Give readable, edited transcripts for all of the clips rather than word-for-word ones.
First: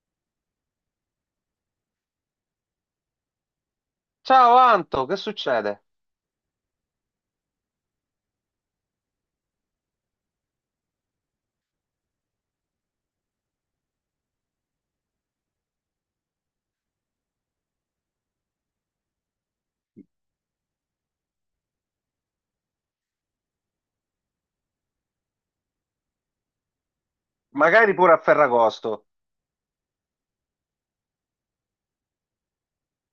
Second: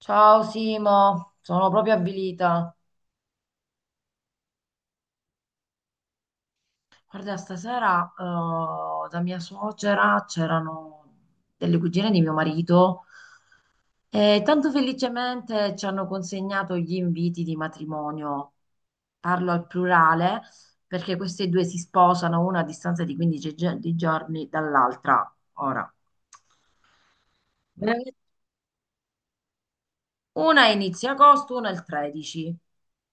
Ciao Simo, sono proprio avvilita. Ciao Anto, che succede? Guarda, stasera da mia suocera c'erano delle cugine di mio marito e tanto felicemente ci hanno consegnato gli inviti di matrimonio. Parlo al plurale perché queste due si sposano una a distanza di 15 di giorni dall'altra. Ora, Magari veramente pure a Ferragosto. una a inizio agosto, una il 13.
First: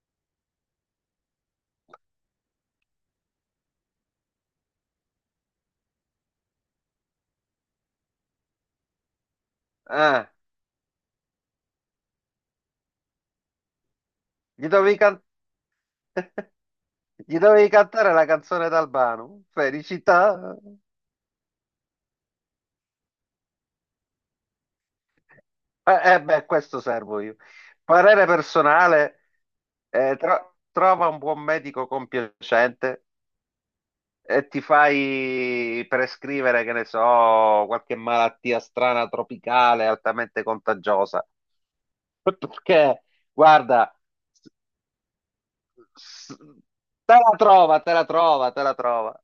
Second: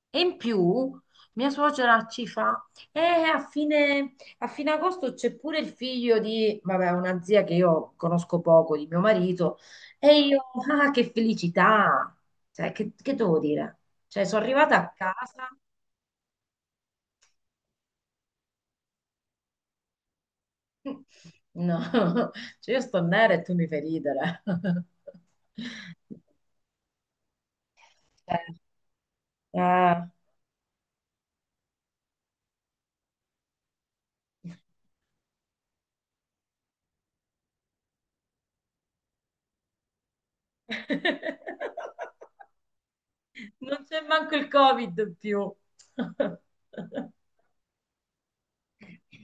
E in più mia suocera ci fa, a fine agosto c'è pure il figlio di, vabbè, una zia che io conosco poco, di mio marito, e Eh, io, ah, che felicità! Cioè, che devo dire? Cioè, sono gli arrivata a dovevi, casa. gli dovevi cantare la canzone d'Albano. Felicità. No. Cioè, io sto nera e tu mi fai ridere. Beh, questo servo io. Parere personale, Eh, trova un buon medico compiacente e ti fai prescrivere, che ne so, qualche malattia strana tropicale altamente eh. contagiosa. Perché, Non guarda. c'è manco il Covid più. S- Te la trova, te la trova, te la trova.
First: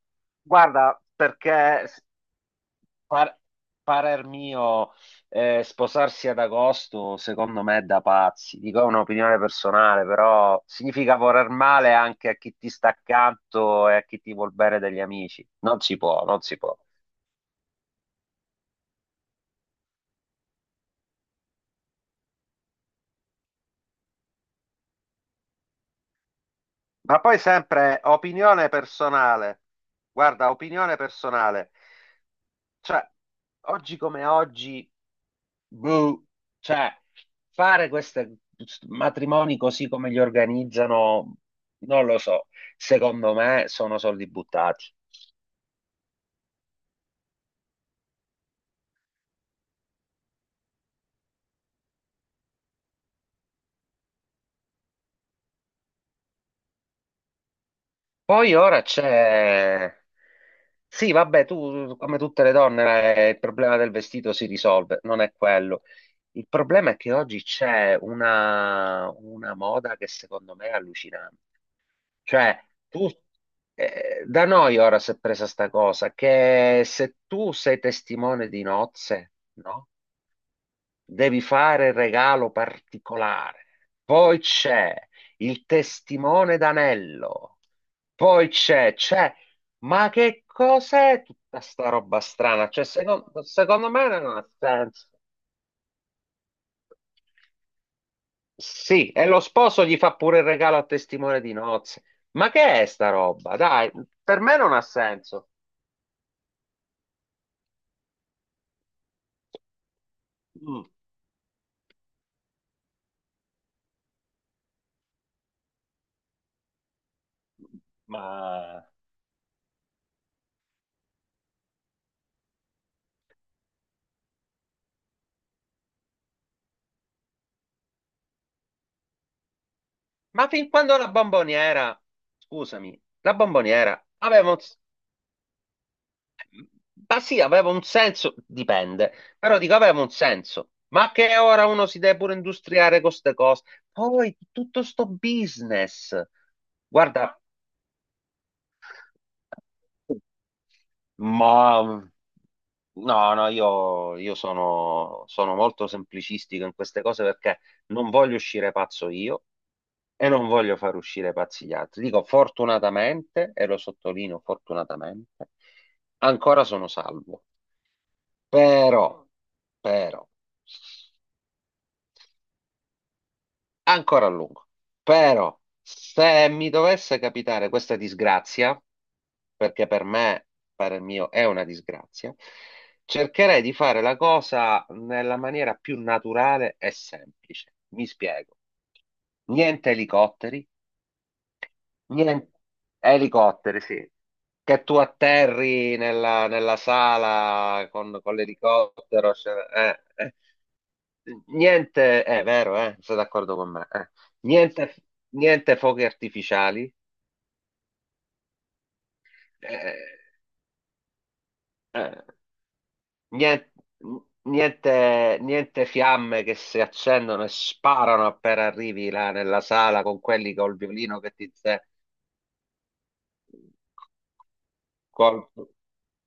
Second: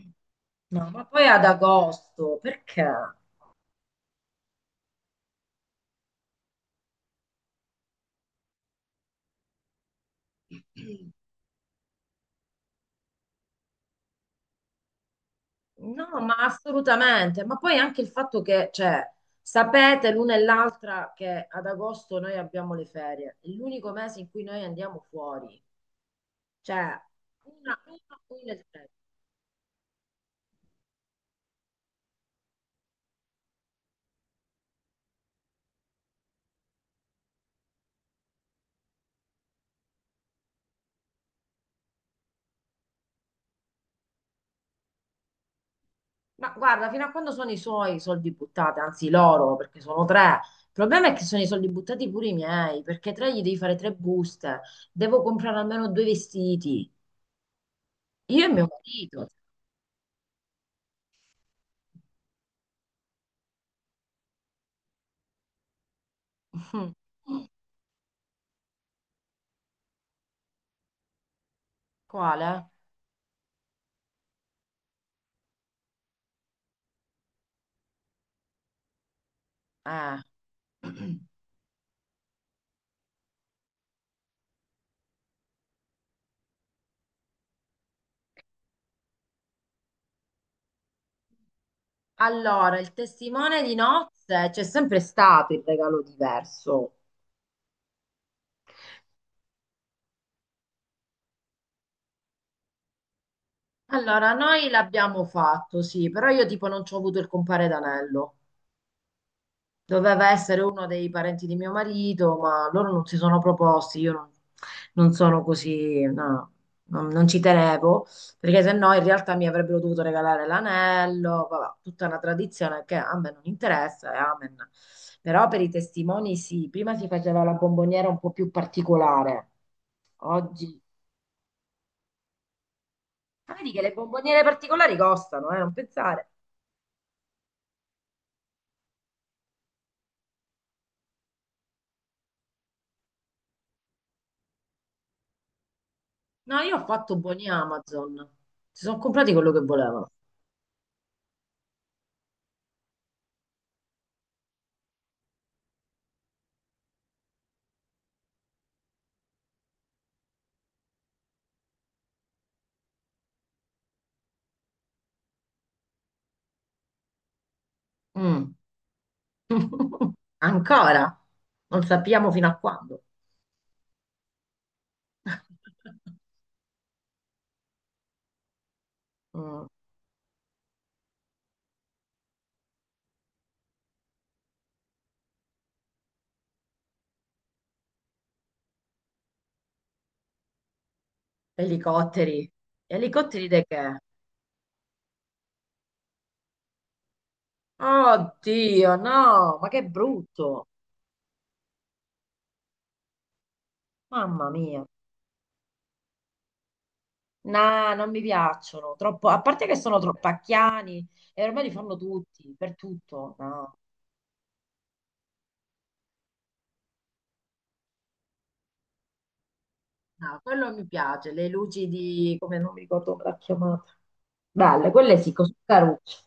No, Guarda, ma poi ad perché agosto, perché? par- parer mio, sposarsi ad agosto, secondo me è da pazzi. Dico, è un'opinione personale, però significa voler male anche a chi ti sta accanto e a chi ti vuol bene degli amici. Non si No, può, ma non si può. assolutamente, ma poi anche il fatto che, cioè, sapete l'una e l'altra che ad agosto noi abbiamo le ferie, è l'unico mese in cui noi andiamo fuori, cioè, Ma poi sempre una e opinione tre. personale. Guarda, opinione personale. Cioè, oggi come oggi. Boh, cioè, fare questi matrimoni così come li organizzano, non lo so. Secondo me sono soldi buttati. Ma guarda, fino a quando sono i suoi soldi buttati, anzi loro, perché sono tre. Il problema è che sono i soldi buttati pure i miei, perché tre gli devi fare tre buste, devo comprare almeno due vestiti. Io e Poi mio ora marito. c'è... Sì, vabbè, tu come tutte le donne il problema del vestito si risolve, non è quello. Il problema è che oggi c'è una moda che secondo me è allucinante. Cioè, Quale? tu, da noi ora si è presa sta cosa, che se tu sei testimone di nozze, no? Eh. Devi fare il regalo particolare. Poi c'è il testimone d'anello. Poi ma che cos'è tutta sta roba strana? Allora, Cioè, il testimone di secondo me non ha nozze c'è sempre senso. stato il regalo diverso. Sì, e lo sposo gli fa pure il regalo a testimone di nozze. Ma che è sta roba? Dai, Allora, per me noi non ha l'abbiamo senso. fatto, sì, però io tipo non ci ho avuto il compare d'anello. Doveva essere Mm. uno dei parenti di mio marito, ma loro non si sono proposti. Io non sono così, no, non ci tenevo, perché se Ma... no in realtà mi avrebbero dovuto regalare l'anello, vabbè, tutta una tradizione che a me non interessa, e amen. Però per i testimoni sì, prima si faceva la bomboniera un po' più particolare. ma fin Oggi. quando la bomboniera, scusami, la Ah, vedi che le bomboniera bomboniere aveva un... particolari costano, non pensare. Ma sì, aveva un senso, dipende, però dico aveva un senso. Ma che ora uno si deve pure industriare con queste cose? Poi tutto sto business. No, io ho fatto Guarda, buoni Amazon, si sono comprati quello che volevano. ma no, no, io sono, sono molto semplicistico in queste cose perché non voglio uscire pazzo io e non voglio far uscire pazzi gli altri. Dico fortunatamente, e lo sottolineo fortunatamente, ancora sono salvo. Mm. Però, però Ancora, non sappiamo fino a quando. ancora a lungo. Però se mi dovesse capitare questa disgrazia, Mm, perché per me, per il mio, è una disgrazia, cercherei di fare la cosa nella maniera più naturale e semplice. Mi spiego. Niente elicotteri, elicotteri. niente Elicotteri di elicotteri, che? sì. Che tu atterri nella, nella sala con Oddio, l'elicottero, cioè, no, ma che eh, eh brutto. niente, è vero, sei d'accordo con me, eh. Mamma mia. Niente, niente fuochi artificiali, No, non mi piacciono. Troppo, a parte che eh, sono troppo pacchiani e ormai li fanno eh, tutti, per tutto. nien- No, niente, niente fiamme che si accendono e sparano appena arrivi là nella sala con no, quelli quello col mi violino piace. che Le ti... luci di, come non mi ricordo come l'ha chiamata. Belle, quelle sì, Col, così carucce.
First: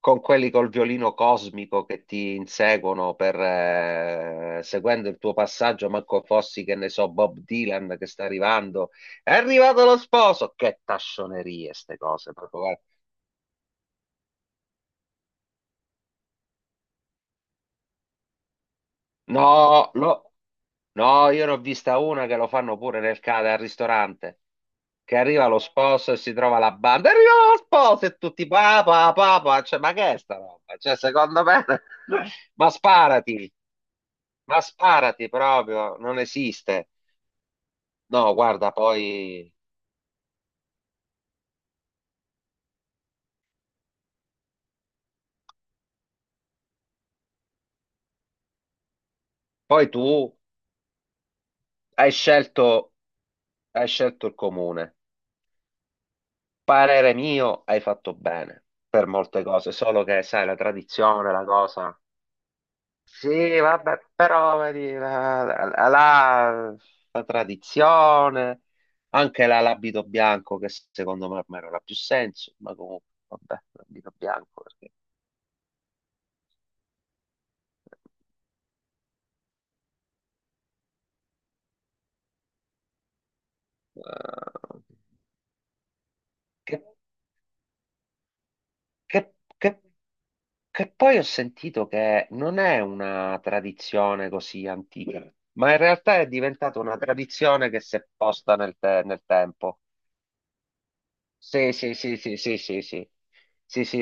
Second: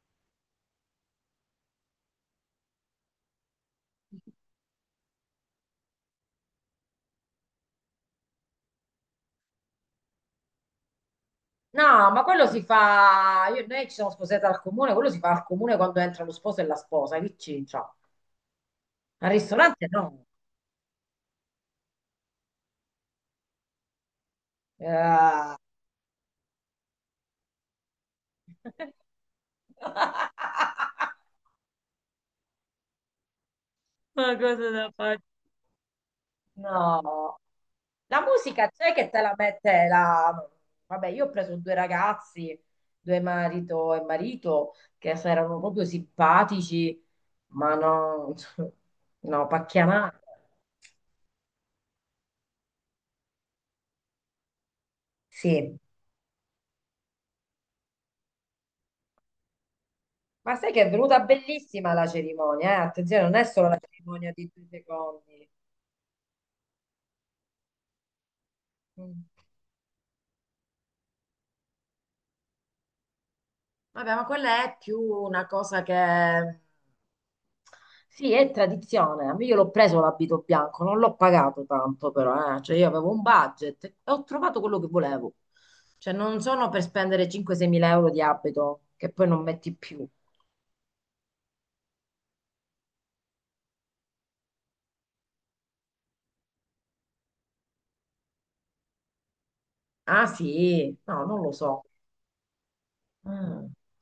con quelli col violino cosmico che ti inseguono per, seguendo il tuo passaggio, manco fossi che ne so, Bob Dylan che sta arrivando, è arrivato lo sposo, che tascionerie ste No, ma cose, quello proprio, si guarda. fa. Noi ci siamo sposate al comune, quello si fa al comune quando entra lo sposo e la sposa, che c'entra? Al ristorante No, no. No, io ne ho vista una che lo fanno pure nel, al ristorante, che arriva Eh. lo sposo e si trova la banda, arriva lo sposo e tutti papà, papà, cioè, ma che è sta roba? Cioè, secondo me, ma sparati, Ma ma cosa da fare? sparati proprio, non esiste. No. La No, musica guarda, c'è che te la poi, mette la. Vabbè, io ho preso due ragazzi, due marito e marito, che se erano proprio simpatici, ma no. No, poi tu pacchianata. hai scelto, hai scelto il comune. Sì. Parere mio, hai fatto bene per molte cose, solo che sai, Ma la sai che è venuta tradizione, la bellissima cosa. la cerimonia, eh? Attenzione, non è Sì, solo la vabbè, cerimonia di però due vedi, secondi. La tradizione, Mm. anche l'abito bianco, che secondo me ormai non ha più senso, ma comunque, vabbè, l'abito Vabbè, ma quella bianco, è perché... più una cosa che. Sì, è tradizione. A me Io l'ho preso l'abito bianco, non l'ho pagato tanto però, eh. Cioè io avevo un budget e ho trovato quello eh, che volevo. Cioè non sono per che spendere 5-6 mila euro di abito che poi Che, non metti che- più. che poi ho sentito che non è una tradizione così antica, ma in realtà è diventata una tradizione che si è posta nel, nel tempo. Ah sì, no, non lo Sì, so. sì, sì, sì, sì, sì, sì. Mm. Sì, sì,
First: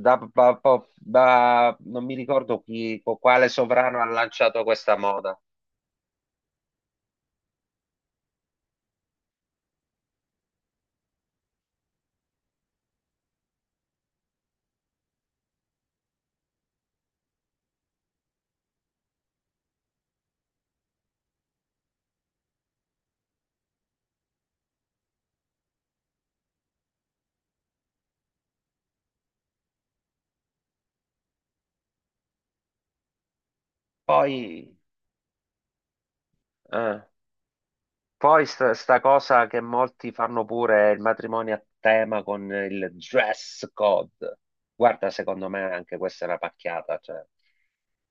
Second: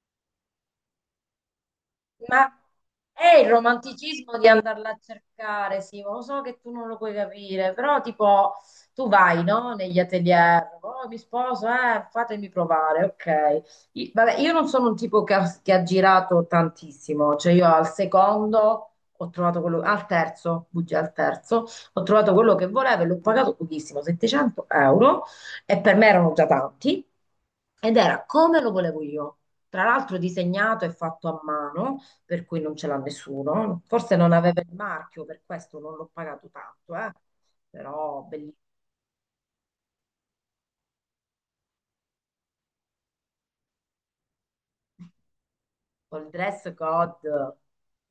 da, non mi Ma ricordo chi, è il quale sovrano ha romanticismo di lanciato andarla questa a moda. cercare, Simo. Lo so che tu non lo puoi capire, però tipo tu vai, no? Negli atelier, oh, mi sposo, fatemi provare, ok. Vabbè, io non sono un tipo che ha, girato tantissimo, cioè io al secondo ho trovato quello, al terzo, bugia, al terzo, ho trovato quello che volevo e l'ho pagato pochissimo, 700 euro, e per me erano già tanti, ed era come lo volevo io. Tra l'altro disegnato e fatto a mano per cui non ce l'ha nessuno. Forse non aveva Poi, il marchio, per questo non l'ho pagato tanto, eh. eh. Però Poi bellissimo, sta cosa che molti fanno pure è il matrimonio a tema con il dress code. Guarda, secondo me anche il questa è una dress pacchiata. Cioè. code.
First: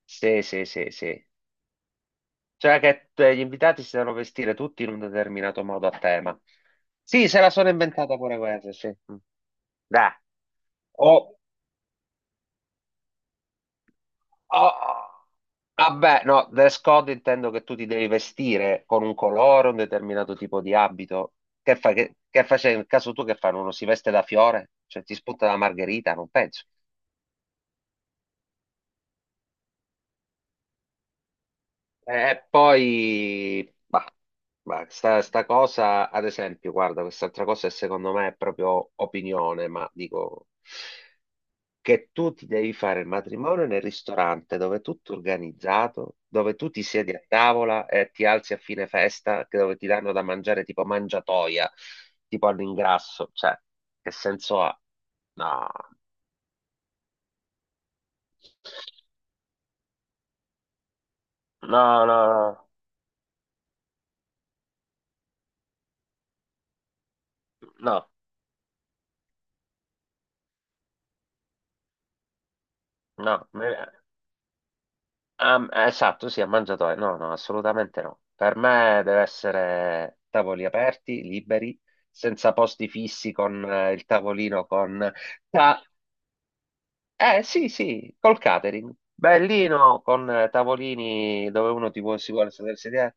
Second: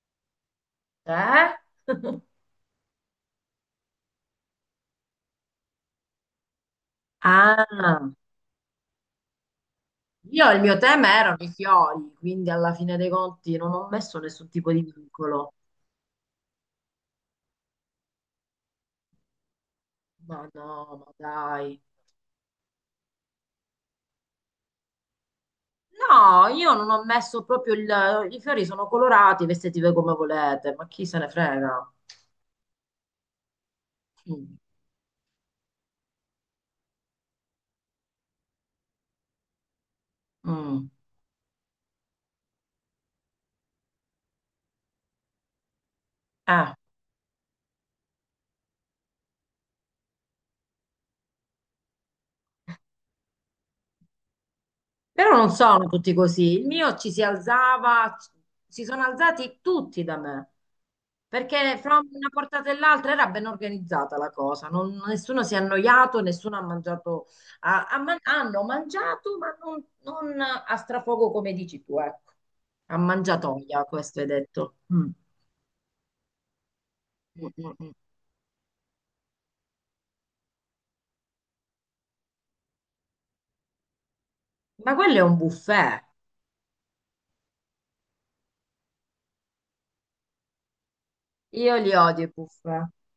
Sì, sì, sì, sì. Eh? Cioè che gli invitati si devono vestire tutti in un determinato modo a tema. Sì, se la sono Ah, inventata pure questa, sì. Mm. Dai. io il mio tema erano O, i fiori, quindi alla fine dei conti non ho messo nessun oh, tipo di oh, vincolo. vabbè, no, dress code intendo che tu ti devi vestire con un colore, un determinato Ma tipo di no, ma abito. Che dai. fai? Che facevi? Nel caso tu che fanno? Uno si veste da fiore? Cioè ti spunta la margherita? Non No, penso. io non ho messo proprio il. I fiori sono colorati, vestiti voi come volete, ma chi se ne frega? E poi, Mm. Sta cosa, ad esempio, guarda, quest'altra cosa è, secondo me è proprio opinione, ma dico... Mm. che tu ti devi fare il matrimonio nel ristorante dove è tutto organizzato, dove tu Eh. ti siedi a tavola e ti alzi a fine festa, che dove ti danno da mangiare tipo mangiatoia, tipo all'ingrasso, cioè, che senso ha? Però non No, sono tutti così. Il mio ci si alzava, si sono alzati tutti da me, perché fra no, no, una no, portata e l'altra era ben organizzata la cosa. Nessuno si è annoiato, nessuno ha mangiato, no, hanno mangiato, ma non a strafogo come dici tu, ecco. A no. mangiatoia, questo hai detto. Mm. Esatto, sì, a mangiatoia, no, no, Mm, mm, mm. assolutamente no. Per me deve essere tavoli aperti, liberi, senza posti fissi con il tavolino Ma con quello è un Ta- buffet. eh sì, sì, col catering. Bellino, con tavolini dove Io uno li ti vuole, odio i si vuole sedere, buffet. sedere.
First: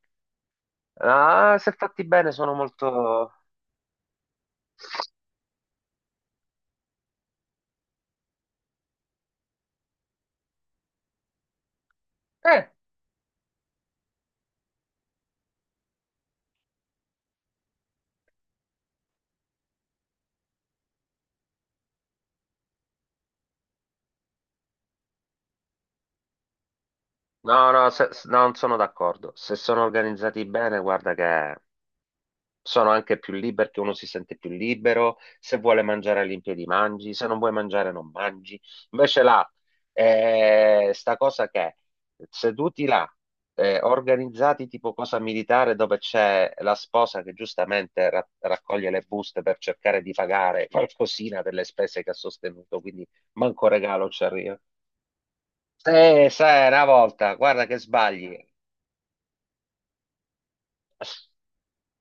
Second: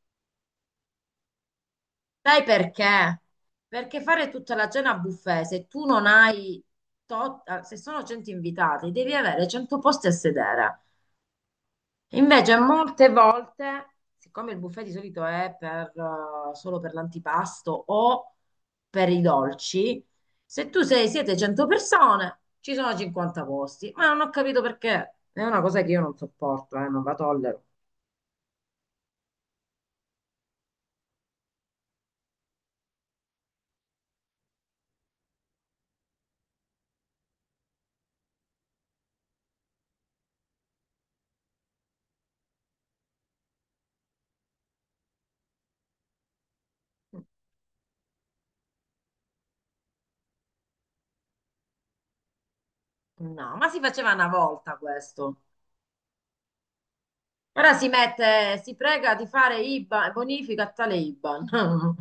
Ah, se fatti bene Sai sono perché? molto... Perché fare tutta la cena a buffet, se tu non hai, se sono 100 invitati, devi avere 100 posti a sedere. Invece Eh, molte volte, siccome il buffet di solito è solo per l'antipasto o per i dolci, se tu siete 100 persone, ci sono 50 posti. Ma non ho capito perché. È una cosa che io non sopporto, non la tollero. no, no, non sono d'accordo. Se sono organizzati bene, guarda che sono anche più liberi, perché uno si sente più libero, se vuole mangiare all'impiedi mangi, se non vuoi mangiare non mangi. Invece là, sta cosa che seduti là, organizzati tipo cosa militare dove c'è la sposa che giustamente raccoglie le buste per cercare di pagare qualcosina per le spese che ha sostenuto, quindi No, manco ma si regalo faceva ci una arriva. volta questo. Sai, una volta, guarda Ora che si sbagli. mette, si prega di fare IBAN, bonifica a tale IBAN.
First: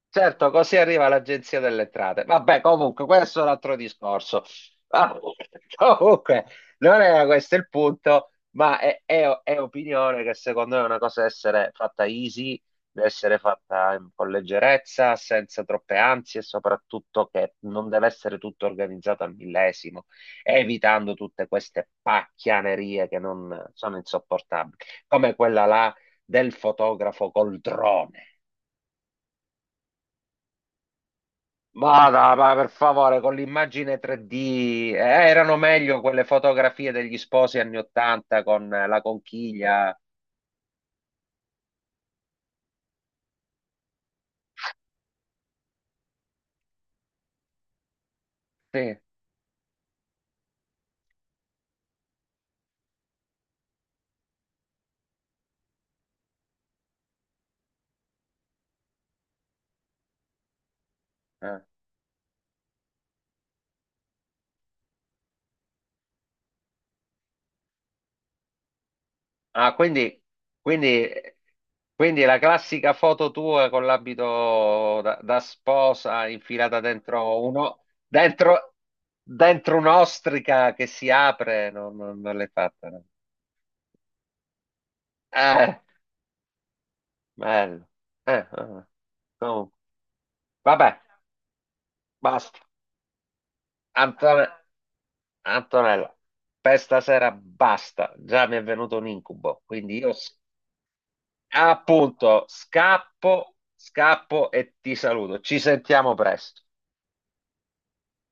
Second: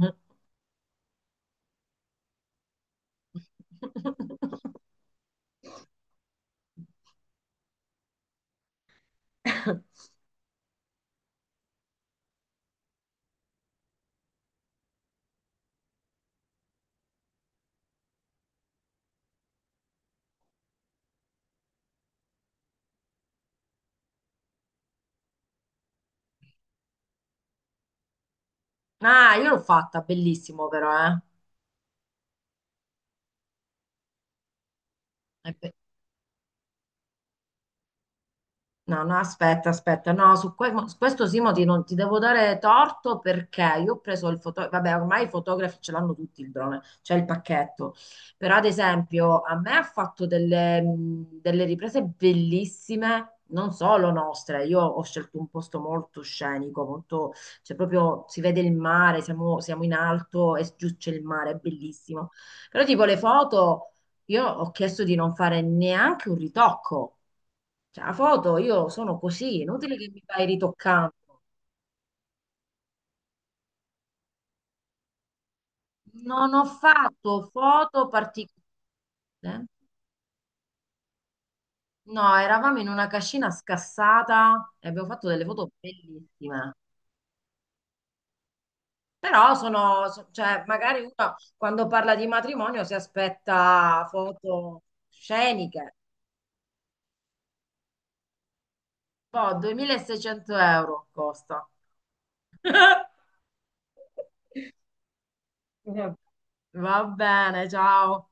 Certo, così arriva l'Agenzia delle Entrate. Vabbè, comunque, questo è un altro discorso. Ah, comunque, non era questo il punto, ma è opinione che secondo me è una cosa da essere fatta easy, da essere fatta con leggerezza, senza troppe ansie e soprattutto che non deve essere tutto organizzato al millesimo, evitando tutte queste pacchianerie che non sono insopportabili, come quella là del fotografo col drone. Ah, io l'ho fatta, bellissimo però, eh. Vada, ma per favore, con l'immagine 3D, È erano be- meglio quelle fotografie degli sposi anni 80 con la No, no, aspetta, conchiglia. aspetta, no, su, su questo Simoti non ti devo dare torto perché io ho preso il fotografo, vabbè, ormai i fotografi ce l'hanno tutti il drone, c'è il pacchetto, però ad Sì, eh. esempio a me ha fatto delle riprese bellissime, non solo nostre, io ho scelto un posto molto scenico, molto, cioè proprio si vede il mare, siamo in alto e giù c'è il mare, è bellissimo, però tipo le foto io ho chiesto di non fare neanche un ritocco. Cioè, la foto io sono così, è Ah, inutile che mi vai quindi, ritoccando. quindi la classica foto tua con l'abito da, da sposa Non ho infilata dentro fatto uno, foto particolari. Eh? dentro un'ostrica che si apre, no, no, No, non l'hai eravamo in fatta, no? una cascina scassata e abbiamo fatto delle foto Eh, bellissime. bello. Eh, eh. eh. Però Comunque, cioè, vabbè, magari uno quando parla di basta. matrimonio si aspetta Antonio. foto sceniche. Antonella, per stasera basta, già mi è venuto un Boh, incubo, quindi io 2.600 euro costa. appunto scappo, scappo e ti saluto. Ci sentiamo presto. Va bene, ciao.